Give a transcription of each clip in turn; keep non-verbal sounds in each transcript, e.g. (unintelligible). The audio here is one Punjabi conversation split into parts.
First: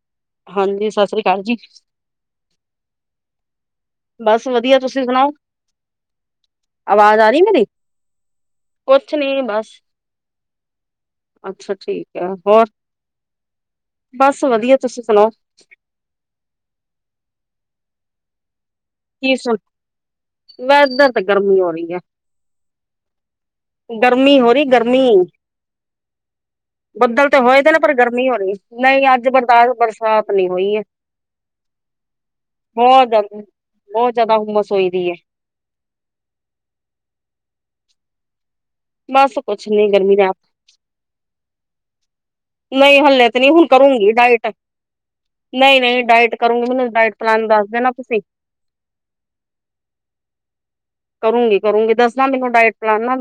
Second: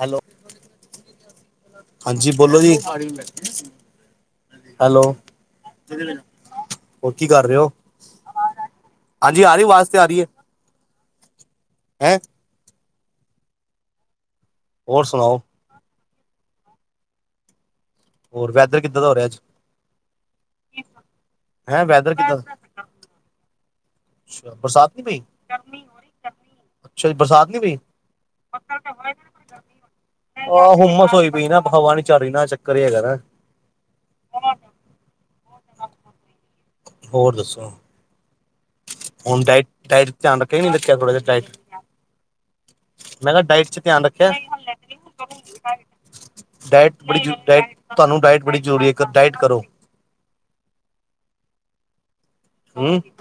ਹੈਲੋ ਹਾਂਜੀ ਸਤਿ ਸ੍ਰੀ ਅਕਾਲ ਜੀ ਹਾਂਜੀ ਬੋਲੋ ਜੀ ਬਸ ਵਧੀਆ ਹੈਲੋ ਤੁਸੀਂ ਸੁਣਾਓ ਹੋਰ ਅਵਾਜ਼ ਕੀ ਆ ਰਹੀ ਕਰ ਰਹੇ ਮੇਰੀ ਹੋ ਕੁਛ ਨੀ ਹਾਂਜੀ ਆ ਰਹੀ ਬਸ ਆਵਾਜ਼ ਤੇ ਆ ਰਹੀ ਹੈ ਅੱਛਾ ਠੀਕ ਹੈਂ ਹੈ ਹੋਰ ਬਸ ਵਧੀਆ ਤੁਸੀਂ ਸੁਣਾਓ ਹੋਰ ਵੈਦਰ ਕਿੱਦਾਂ ਦਾ ਹੋ ਕੀ ਰਿਹਾੱਜ ਸੁਣ ਵੈਦਰ ਤਾਂ ਗਰਮੀ ਹੋ ਹੈਂ ਰਹੀ ਹੈ, ਵੈਦਰ ਕਿੱਦਾਂ ਅੱਛਾ ਗਰਮੀ ਹੋ ਰਹੀ ਬਰਸਾਤ ਗਰਮੀ ਨੀ ਪਈ ਅੱਛਾ ਜੀ ਬੱਦਲ ਤਾਂ ਬਰਸਾਤ ਨੀ ਹੋਏ ਤੇ ਪਈ ਨਾ ਪਰ ਗਰਮੀ ਹੋਣੀ ਨਹੀਂ ਅੱਜ ਬਰਦਾਸ਼ ਬਰਸਾਤ ਨਹੀਂੀ ਹੋਈ ਹੈ ਝਾਰੀਨਾ ਚੱਕਰ ਹੀ ਹੈਗਾ ਬਹੁਤ ਨਾ ਜ਼ਿਆਦਾ ਬਹੁਤ ਜ਼ਿਆਦਾ ਹੁੰਮਸ ਹੋਈ ਦੀ ਹੈ, ਹੋਰ ਦੱਸੋ ਬਸ ਹੁਣ ਡਾਇਟ ਕੁਛ ਨੀ ਡਾਇਟ ਗਰਮੀ ਦਾ ਧਿਆਨ ਰੱਖੇੀਿਆ ਥੋੜ੍ਹਾ ਜਿਹਾ ਡਾਇਟ ਨਹੀਂ ਹਲੇ ਮੈਂ ਤੇ ਕਿਹਾ ਨੀ ਹੁਣ ਡਾਇਟ ਚ ਧਿਆਨ ਕਰੂੰਗੀ ਰੱਖਿਆ ਡਾਇਟ ਨਹੀਂ ਨਹੀਂ ਡਾਇਟ ਕਰੂੰਗੀ ਮੈਨੂੰ ਡਾਇਟ ਬੜੀਰ ਪਲਾਨ ਡਾਇ ਦੱਸ ਦੇਣਾ ਤੁਸੀਂ ਤੁਹਾਨੂੰ ਡਾਇਟ ਬੜੀ ਜ਼ਰੂਰੀ ਹੈ ਡਾਇਟ ਕਰੋ ਕਰੂੰਗੀ ਕਰੂੰਗੀ ਦੱਸਦਾ ਮੈਨੂੰ ਡਾਇਟ ਹੂੰ ਪਲਾਨ ਨਾ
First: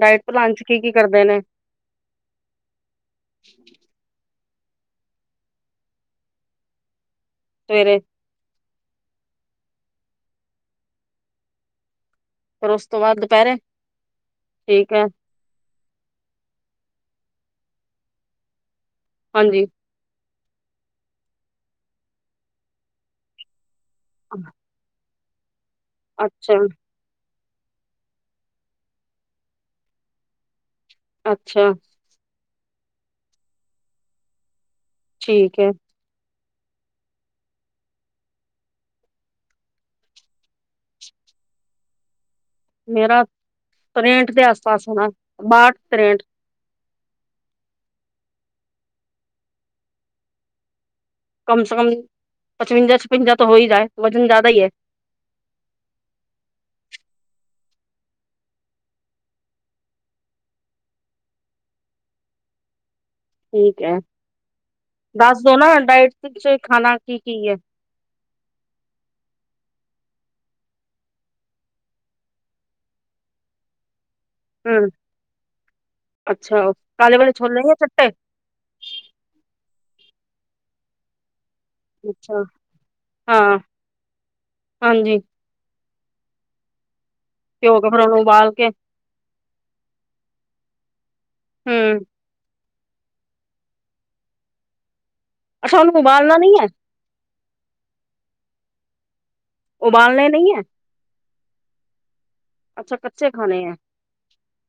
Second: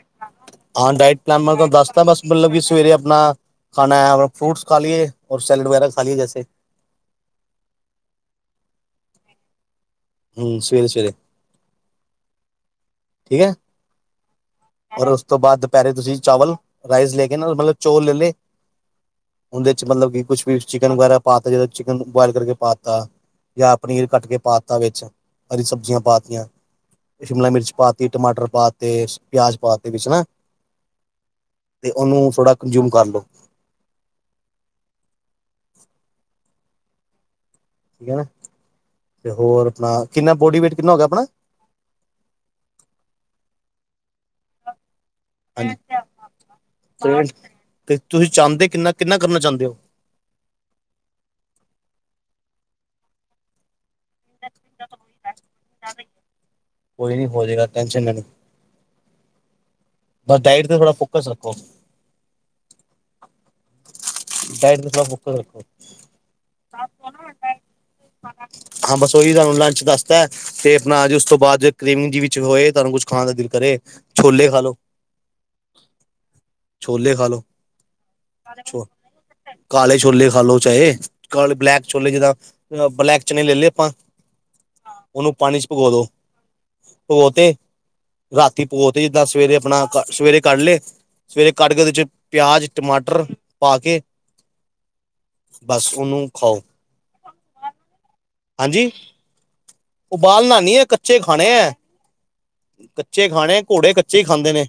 ਡਾਇਟ ਪਲਾਨ ਚ ਕੀ ਕੀ ਕਰਦੇ ਨੇ ਦੱਸਦਾ ਬਸ ਮਤਲਬ ਕਿ ਸਵੇਰੇ ਆਪਣਾ ਖਾਣਾ ਹੈ ਫਰੂਟਸ ਖਾ ਲਈਏ ਰ ਸੈਲਡ ਵਗੈਰਾ ਖਾ ਲਈਏ ਜੈਸੇ ਸਵੇਰੇ ਹਮ ਸਵੇਰੇ ਸਵੇਰੇ ਫਿਰ ਉਸ ਤੋਂ ਬਾਅਦ ਠੀਕ ਹੈ ਦੁਪਹਿਰੇ ਠੀਕ ਹੈ, ਔਰ ਉਸ ਤੋਂ ਬਾਅਦ ਦੁਪਹਿਰੇ ਤੁਸੀਂ ਚਾਵਲ ਰਾਈਸ ਲੈ ਕੇ ਨਾ ਮਤਲਬ ਚੋਲ ਲੈ ਲਏ ਹਾਂਜੀ ਉਹਦੇ ਚ ਮਤਲਬ ਕਿ ਕੁਛ ਵੀ ਚਿਕਨ ਵਗੈਰਾ ਪਾ ਤਾ ਜਦੋਂ ਚਿਕਨ ਬੁਆਇਲ ਕਰਕੇ ਪਾ ਤਾ ਜਾਂ ਪਨੀਰ ਕੱਟ ਕੇ ਪਾਤਾਾ ਵਿੱਚ ਹਰੀ ਸਬਜ਼ੀਆਂ ਪਾਤੀਆਂ ਅੱਛਾ ਸ਼ਿਮਲਾ ਮਿਰਚ ਪਾਤੀ ਟਮਾਟਰ ਪਾ ਤੇ ਪਿਆਜ਼ ਪਾ ਤੇ ਵਿੱਚ ਹਨਾ ਅੱਛਾ ਤੇ ਉਹਨੂੰ ਥੋੜਾ ਕੰਜਿਊਮ ਕਰ ਲੋ ਠੀਕ ਏ ਠੀਕ ਹੈ ਨਾ ਤੇ ਹੋਰ ਆਪਣਾ ਕਿੰਨਾ ਬੋਡੀ ਵੇਟ ਕਿੰਨਾ ਹੋ ਗਿਆ ਆਪਣਾ ਮੇਰਾ ਤੇਟ ਦੇ ਆਸ ਪਾਸ ਹੋਣਾ ਬਾਾਹਟ ਹਾਂਜੀ ਤੇਂਟ ਤੇ ਤੁਸੀਂ ਚਾਹੁੰਦੇ ਕਿੰਨਾ ਕਿੰਨਾ ਕਰਨਾ ਚਾਹੁੰਦੇ ਹੋ ਕਮ ਸੇ ਕਮ ਪਚਵੰਜਾ ਛਪੰਜਾ ਤੋਂ ਹੋ ਹੀ ਰਏ ਕੋਈ ਨੀ ਹੋਜਗਾ ਟੈਂਸ਼ਨ ਲੈ ਬਸ ਡਾਇਟ ਤੇ ਥੋੜ੍ਹਾ ਫੋਕਸ ਰੱਖੋ ਠੀਕ ਹੈ ਡਾਇਟ ਤੇ ਥੋੜਾ ਫੋਕਸ ਦੱਸ ਦੋ ਰੱਖੋ ਨਾ ਡਾਇਟ ਸ ਖਾਣਾ ਕੀ ਕੀ ਹੈ ਹਾਂ ਹਾਂ ਬਸ ਉਓਹੀ ਤੁਹਾਨੂੰ ਲੰਚ ਦੱਸਦਾ ਤੇ ਆਪਣਾ ਉਸ ਤੋਂ ਬਾਅਦ ਕੀਮਿੰਗ ਜ ਵਿੱਚ ਹੋਏ ਤੁਹਾਨੂੰ ਕੁਛ ਖਾਣ ਦਾ ਦਿਲ ਕਰੇ ਛੋਲੇ ਖਾ ਲੋ ਹਮ ਅੱਛਾ ਉਹ ਛੋਲੇ ਕਾਲੇ ਖਾ ਵਾਲੇ ਲੋ ਛੋਲੇ ਹੈ ਚਟੇ (unintelligible) ਕਾਲੇ ਛੋਲੇ ਖਾ ਲੋ ਚਾਹੇ ਕਾਲੇ ਬਲੈਕ ਛੋਲੇ ਜਿੱਦਾਂ ਅੱਛਾ ਬਲੈਕ ਚਣੇ ਲੈ ਹਾਂ ਲਏ ਆਪਾਂ ਹਾਂਜੀ ਉਹਨੂੰ ਪਾਣੀ ਚ ਭਕਾ ਦੋ, ਉਹ ਉਹਤੇ ਗਾ ਫ ਨੂੰ ਰਾਤੀ ਪਕ ਤੇ ਜਿੱਦਾਂ ਸਵੇਰੇ ਆਪਣਾ ਸਵੇਰੇ ਕੱਢ ਲਏ ਸਵੇਰੇ ਕੱਢ ਕੇ ਉਹਦੇ ਹਮ ਚ ਪਿਆਜ਼ ਟਮਾਟਰ ਪਾ ਕੇ ਅੱਛਾ ਬਸ ਉਹਨੂੰ ਉਬਾਲਣਾ ਨਹੀਂ ਖਾਓ ਹੈ ਹਾਂਜੀ ਉਬਾਲਣੇ ਨਹੀਂ ਉਬਾਲਣਾੀ ਹੈ ਕੱਚੇ ਖਾਣੇ ਹੈ ਕੱਚੇ ਖਾਣੇ ਘੋੜੇ ਕੱਚੇ ਹੀ ਖਾਂਦੇ ਨੇ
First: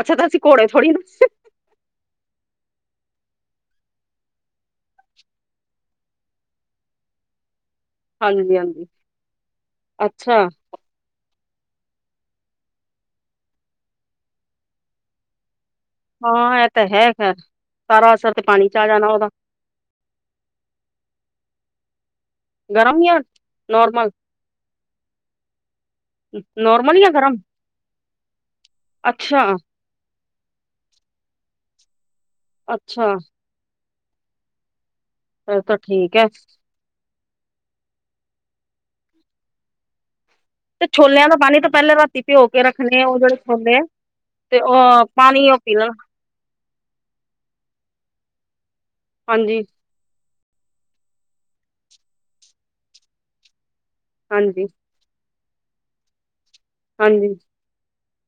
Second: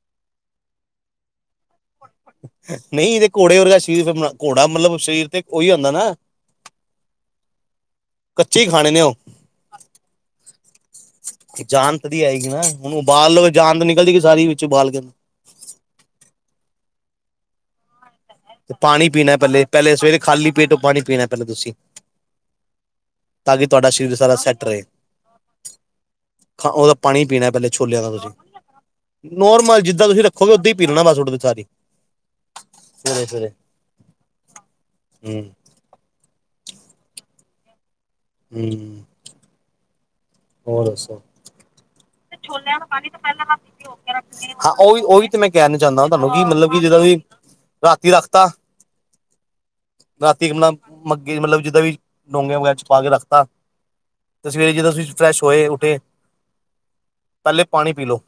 ਅੱਛਾ ਤਾਂਸੀ ਘੋੜੇ ਥੋੜੀ ਦ ਨਹੀਂ ਤੇ ਘੋੜੇ ਵਰਗਾ ਸਰੀਰ ਘੋੜਾ ਮਤਲਬ ਸਰੀਰ ਤੇ ਉਹੀ ਹੁੰਦਾ ਨਾ ਹਾਂਜੀ ਕੱਚੇ ਹੀ ਹਾਂਜੀ ਖਾਣੇ ਨੇ ਉਹ ਅੱਛਾ ਜਾਣਤ ਦੀ ਆਏਗੀ ਨਾ ਹੁਣ ਉਬਾਲਓ ਜਾਨ ਤੋਂ ਨਿਕਲਦੀ ਸਾਰੀ ਵਿੱਚ ਬਬਾਲ ਕੇ ਹਾਂ ਇਹ ਤਾਂ ਹੈਗਾ ਸਾਰਾ ਅਸਰ ਤੇ ਪਾਣੀ ਤੇ ਪਾਣੀ ਪੀਣਾ ਪਹਿਲੇ ਪਹਿਲੇ ਸਵੇਰੇ ਖਾਲੀ ਪੇਟ ਤੋਂ ਪਾਣੀ ਪੀਣਾ ਪਹਿਲੇਾਂ ਤੁਸੀਂ ਗਰਮ ਹੀ ਤਾਂ ਕਿ ਤੁਹਾਡਾ ਸਰੀਰ ਸਾਰਾ ਸੈੱਟ ਰਹੇ ਉਹਦਾ ਨੋਰਮਲ ਜਾਂ ਪਾਣੀ ਗਰਮ ਪੀਣਾ ਪਹਿਲਲੇ ਛੋਲਿਆਂ ਦਾ ਤੁਸੀਂ ਅੱਛਾ ਨੋਰਮਲ ਜਿੱਦਾਂ ਤੁਸੀਂ ਰ ਵੀ ਓਦਾਂ ਹੀ ਪੀਰਣਾ ਬਸ ਉੱਡ ਸਾਰੀ ਅੱਛਾ ਸਵੇਰੇ ਸਵੇਰੇ ਹ ੋ ਠੀਕ ਹੈ ਹਮ ਤੇ ਛੋਲਿਆਂ ਦਾ ਪਾਣੀ ਤਾਂ ਪਹਿਲਾਂ ਰਾ ਛੋਲਿਆਂ ਨੂੰਹਿ ਤੇ ਹਾਂਹੀ ਉਹ ਉਹੀ ਪਾਣੀ ਮੈਂ ਉਹ ਪੀ ਕਹਿ ਲੈਣਾ ਚਾਹੁੰਦਾ ਤੁਹਾਨੂੰ ਕੀ ਮਤਲਬ ਕਿ ਜਿੱਦਾਂਸੀ ਰਾਤੀ ਰੱਖਤਾ ਹਾਂਜੀ ਰਾਤੀ ਆਪਣਾ ਮੱਗੇ ਮਤਲਬ ਜਿੱਦਾਂ ਵੀ ਡੋਂਗੀਆਂ ਵਗੈਰਾ ਚ ਪਾ ਕੇ ਰੱਖਤਾ ਹਾਂਜੀ ਤਸਵੇਰੇ ਜਿਦੋਂ ਤੁਸੀਂ ਫਰੈਸ਼ ਹੋਏ ਉੱਠੇ ਹਾਂਜੀ ਪਹਿਲੇ ਪਾਣੀ ਪੀ ਲਉ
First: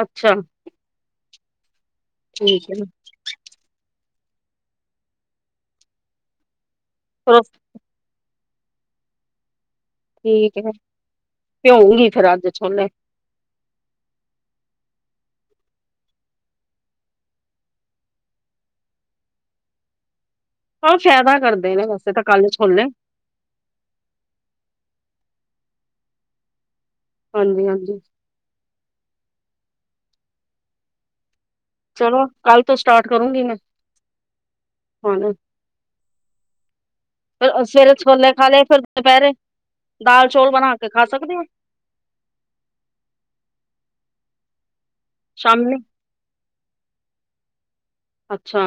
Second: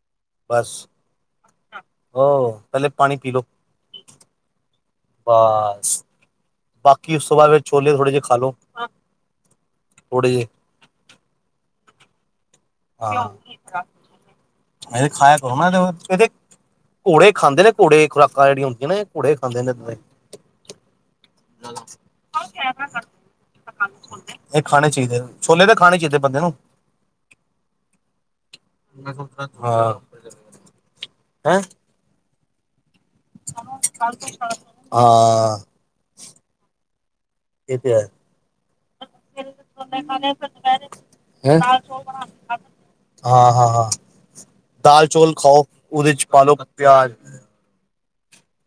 ਅੱਛਾ ਬ ਉਹ ਠੀਕ ਹੈ ਪੇ ਪਾਣੀ ਪੀ ਲੋਓ ਬਸ ਕਿ ਉਸ ਤੋਂ ਚਲੋ ਬਾਅਦ ਫਿਰ ਛੋਲੇ ਥੋੜੇ ਜਿਹੇ ਖਾ ਲੋ ਥੋੜੇ ਜਿਹੇ ਠੀਕ ਫ ਭਿਊਂਗੀ ਫੇਰ ਅੱਜ ਛੋਲੇ ਹਾਂ ਖਾਇਆ ਕਰੋ ਨਾ ਘੋੜੇ ਖਾਂਦੇ ਘੜੇ ਖੁਰਾਕਾਂ ਜਿੜੀਆਂੁੰਦੀ ਨੇ ਘੜ ਖਾਂਦੇ ਨੇ ਉਹ ਫਾਇਦਾ ਕਰਦੇ ਨੇ ਵੈਸੇ ਤਾਂ ਕਾਲਜ ਖੋਲੇ ਇਹ ਖਾਣੇ ਚਾਹੀਦੇ ਛੋਲੇ ਦੇ ਖਾਣੇ ਚਾਹੀਦੇ ਬੰਦੇ ਨੂੰ ਹਾਂਜੀ ਹਾਂਜੀ ਹਾਂ ਹੈਂ ਚਲੋ ਕੱਲ ਤੋਂ ਸਟਾਰਟ ਕਰੂਗੀ ਮੈਂ ਹ ਹਾਂ ਫ ਫਿਰ ੋਲੇ ਖਾ ਲਏ ਫਿਰ ਦੁਪਹਿਰੇ ਸੋਨੇ ਦਾਲ ਖਾਣੇ ਫਰ ਚੌਲ ਬਣਾ ਕੇ ਖਾ ਸਕਦੇ ਹੋ ਦੁਹਿਰੇ ਨਾਲੋ ਬਣਾਦੇ ਹਾਂ ਹਾਂ ਹਾਂ ਦਾਲ ਚੌਲ ਖਾਓ ਸ਼ਾਮੀ ਉਹਦੇ ਚ ਪਾ ਲੋ ਪਿਆਜ ਅੱਛਾ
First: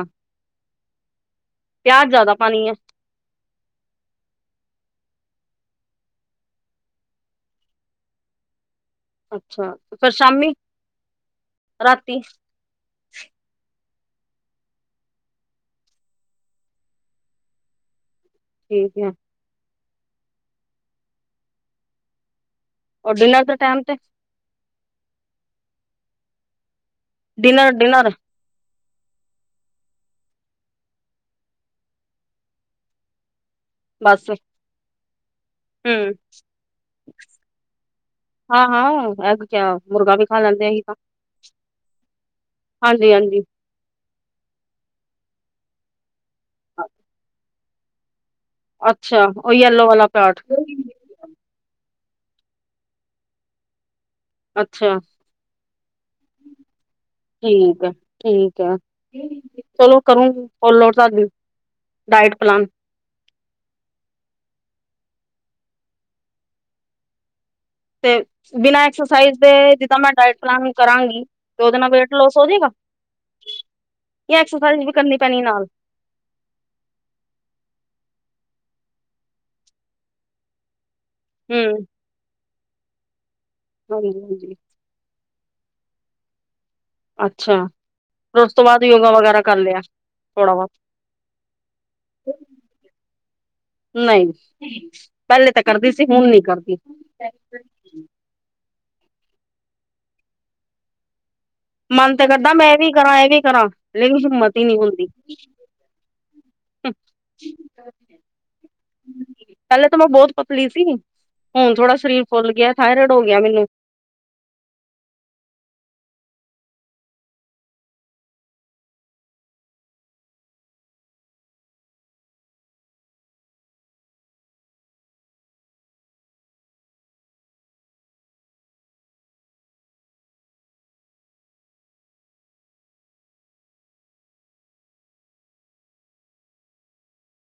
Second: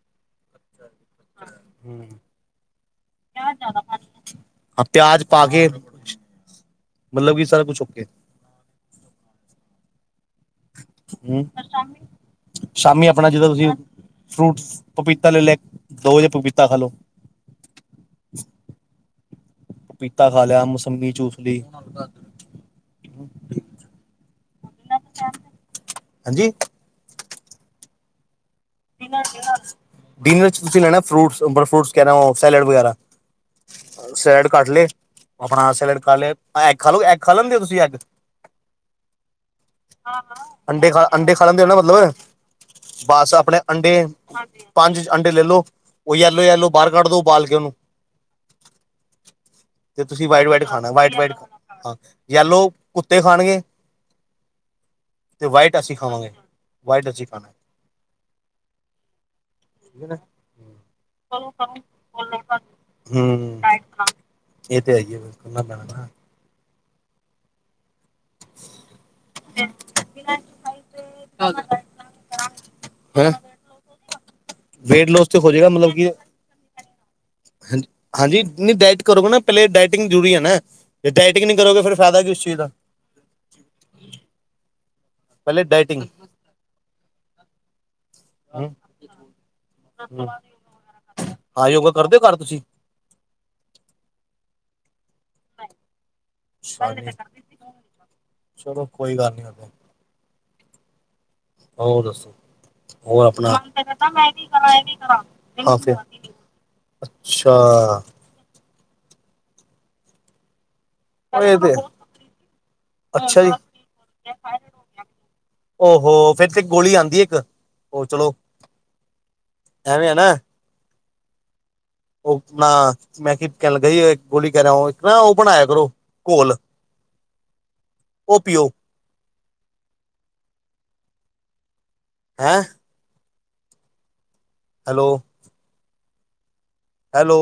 ਪਿਆਜ਼ ਜਿਆਦਾ ਪਾਣੀ ਹੈ ਾਂ ਪਿਆਜ ਪਾ ਕੇ ਮਤਲਬ ਕਿ ਸਾਰਾ ਕੁੱਛ ੇ ਅੱਛਾ ਫਿਰ ਸ਼ਾਮੀ ਹ ਰਾਤੀ ਸ਼ ਸ਼ਾਮੀ ਆਪਣਾ ਜਿੱਦੋਂ ਤੁਸੀਂ ਫਰੂਟ ਪਪੀਤਾ ਲੈ ਲਿਆ ਦੋ ਜੇ ਪਪੀਤਾ ਖਾ ਲਓ ਠੀਕ ਏ ਪਪੀਤਾ ਖਾ ਲਿਆ ਮੋਸੰਮੀ ਚੂਸ ਲਈ ਰ ਡਿਨਰ ਦੇ ਟਾਈਮ ਤੇ ਹਾਂਜੀ ਡਨਰ ਡਨਰ ਡਿਨਰ ਚ ਤੁਸੀਂ ਲੈਣਾ ਫਰੂਟ ਫਰੂਟ ਕਹਿ ਸੈਲਡ ਵਗੈਰਾ ਬਸ ਸੈਲਡ ਕੱਟ ਲੈ ਆਪਣਾ ਸੈਲਡ ਹਮ ਖਾ ਲਿਆ ਐਗ ਖਾ ਲ ਐਗ ਖਾ ਲੈਂਦੇ ਹੋ ਤੁਸੀਂ ਐੱਗ ਹਾਂ ਹਾਂ ਹੈ ਕ ਮੁਰਗਾ ਵੀ ਖਾ ਲੈਂਦੇ ਅਸੀਂ ਅੰਡੇ ਤਾਂ ਖਾ ਅੰਡੇ ਖਾ ਲੈਂਦੇ ਹੋ ਨਾ ਮਤਲਬ ਹਾਂਜੀ ਬਸ ਹਾਂਜੀ ਆਪਣੇ ਅੰਡੇ ਪੰਜ ਅੰਡੇ ਲੈ ਲੋ ਉਹ ਆਲੋ ਯਲੋ ਬਾਹਰ ਕੱਢ ਦੋ ਉਬਾਲ ਕੇ ਉਹਨੂੰ ਅੱਛਾ ਉਹ ਯਲੋ ਤੇ ਵਾਲਾ ਤੁਸੀਂ ਪੈਠ ਵਾਈਟ ਵਾਈਟ ਖਾਣਾ ਵਾਈਟ ਵਾਈਟ ਹਾਂ ਯੈਲੋ ਕੁੱਤੇ ਖਾਣਗੇ ਅੱਛਾ ਤੇ ਵਾਈਟ ਅਸੀਂ ਖਾਵਾਂਗੇ ਵਾਈਟ ਅਸੀਂ ਖਾਣਾਗੇ ਠੀਕ ਆ ਠੀਕ ਹੈ ਚਲੋ ਠੀਕ ਹੈ ਨਾ ਕਰੂੰ ਫੋਲ ਲੋ ਤੁਡੀ ਡਾਇਟ ਪਲਾਨ ਹਮ ਇਹ ਤੇ ਹੈਗੀਏਨਾ ਪੈਣਾ ਨਾ ਤੇ ਬਿਨਾਂ ਐਕਸਰਸਾਈਜ਼ ਦੇ ਜਿੱਦਾਂ ਮੈਂ ਡਾਇਟ ਪਲਾਨ ਕਰਾਂਗੀ ਤੇ ਉਹਦੇ ਨਾਲ ਵੇਟ ਲੋਸ ਹੋ ਜਾੇਗਾ ਹੈਂ ਵੀ ਵੇਟ ਕਰਨੀ ਲੋਸ ਤੇ ਪੈਣੀ ਨਾਲ ਹੋਜਏਗਾ ਮਤਲਬ ਕਿ ਹਾਂਜੀ ਹਾਂਜੀ ਨ ਡਾਇਟ ਕਰੋਗੇ ਨਾ ਪਹਿਲੇ ਡਾਇਟਿੰਗ ਜ਼ਰੂਰੀ ਹੈ ਨਾ ਜ ਡਾਇਟਿੰ ਨਹੀਂ ਕਰੋਗੇ ਹਮ ਫਿਰ ਫਾਇਦਾ ਕੀ ਉਸ ਚੀਜ਼ ਦਾ ਹਾਂਜੀ ਹਾਂਜੀ ਪਹਿਲੇ ਡਾਇਟਿੰਗ ਅੱਛਾ ਫਿਰ ਉਸ ਤੋਂ ਬਾਅਦ ਯੋਗਾ ਵਗੈਰਾ ਕਰ ਲਿਆ ਥੋੜਾ ਬਹੁਤ ਹਾਂ ਯੋਗਾ ਕਰਦੇਓ ਘਰ ਤੁਸੀਂ ਨਹੀਂ ਪਹਿਲੇ ਤਾਂ ਕਰਦੀ ਸੀ ਹੁਣ ਨੀ ਕਰਦੀ ਚਲੋ ਕੋਈ ਗੱਲ ਨੀ ਉੇ ਹੋਰ ਮਨ ਤੇ ਦੱਸੋ ਕਰਦਾ ਮੈਂ ਇਹ ਵੀ ਕਰਾਂ ਇਹ ਵੀ ਹੋਰਣਾ ਕਰਾਂ ਲੇਕਿਨ ਹਿੰਮਤ ਹੀ ਨਹੀਂ ਹੁੰਦੀ ਅੱਛਾ ਪਹਿਲੇ ਤਾਂ ਮੈਂ ਬਹੁਤ ਪਤਲੀ ਸੀ ਇਹ ਤੇ ਹੁਣ ਥੋੜਾ ਸਰੀਰ ਫੁੱਲ ਗਿਆ ਥਾਇਰੋਇਡ ਹੋ ਗਿਆ ਮੈਨੂੰ ਹੋ ਫੇਿਰ ਤੇ ਗੋਲੀ ਆਉਂਦੀ ਇੱਕ ਉਹ ਚਲੋ ਐਵੇ ਨਾ ਉਹ ਨਾ ਮੈਂ ਕਿਹਾ ਕਹਿਣ ਲੱਗਾ ਗੋਲੀ ਕਰਿਆ ਇੱਕ ਨਾ ਉਹ ਬਣਾ ਆਇਆ ਕਰੋ ਘੋਲ ਪੀਓ ਹੈਂ ਹੈਲੋ ਹੈਲੋ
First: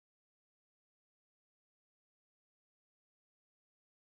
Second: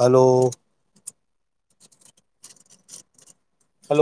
ਹੈਲੋ ਹੈਲੋ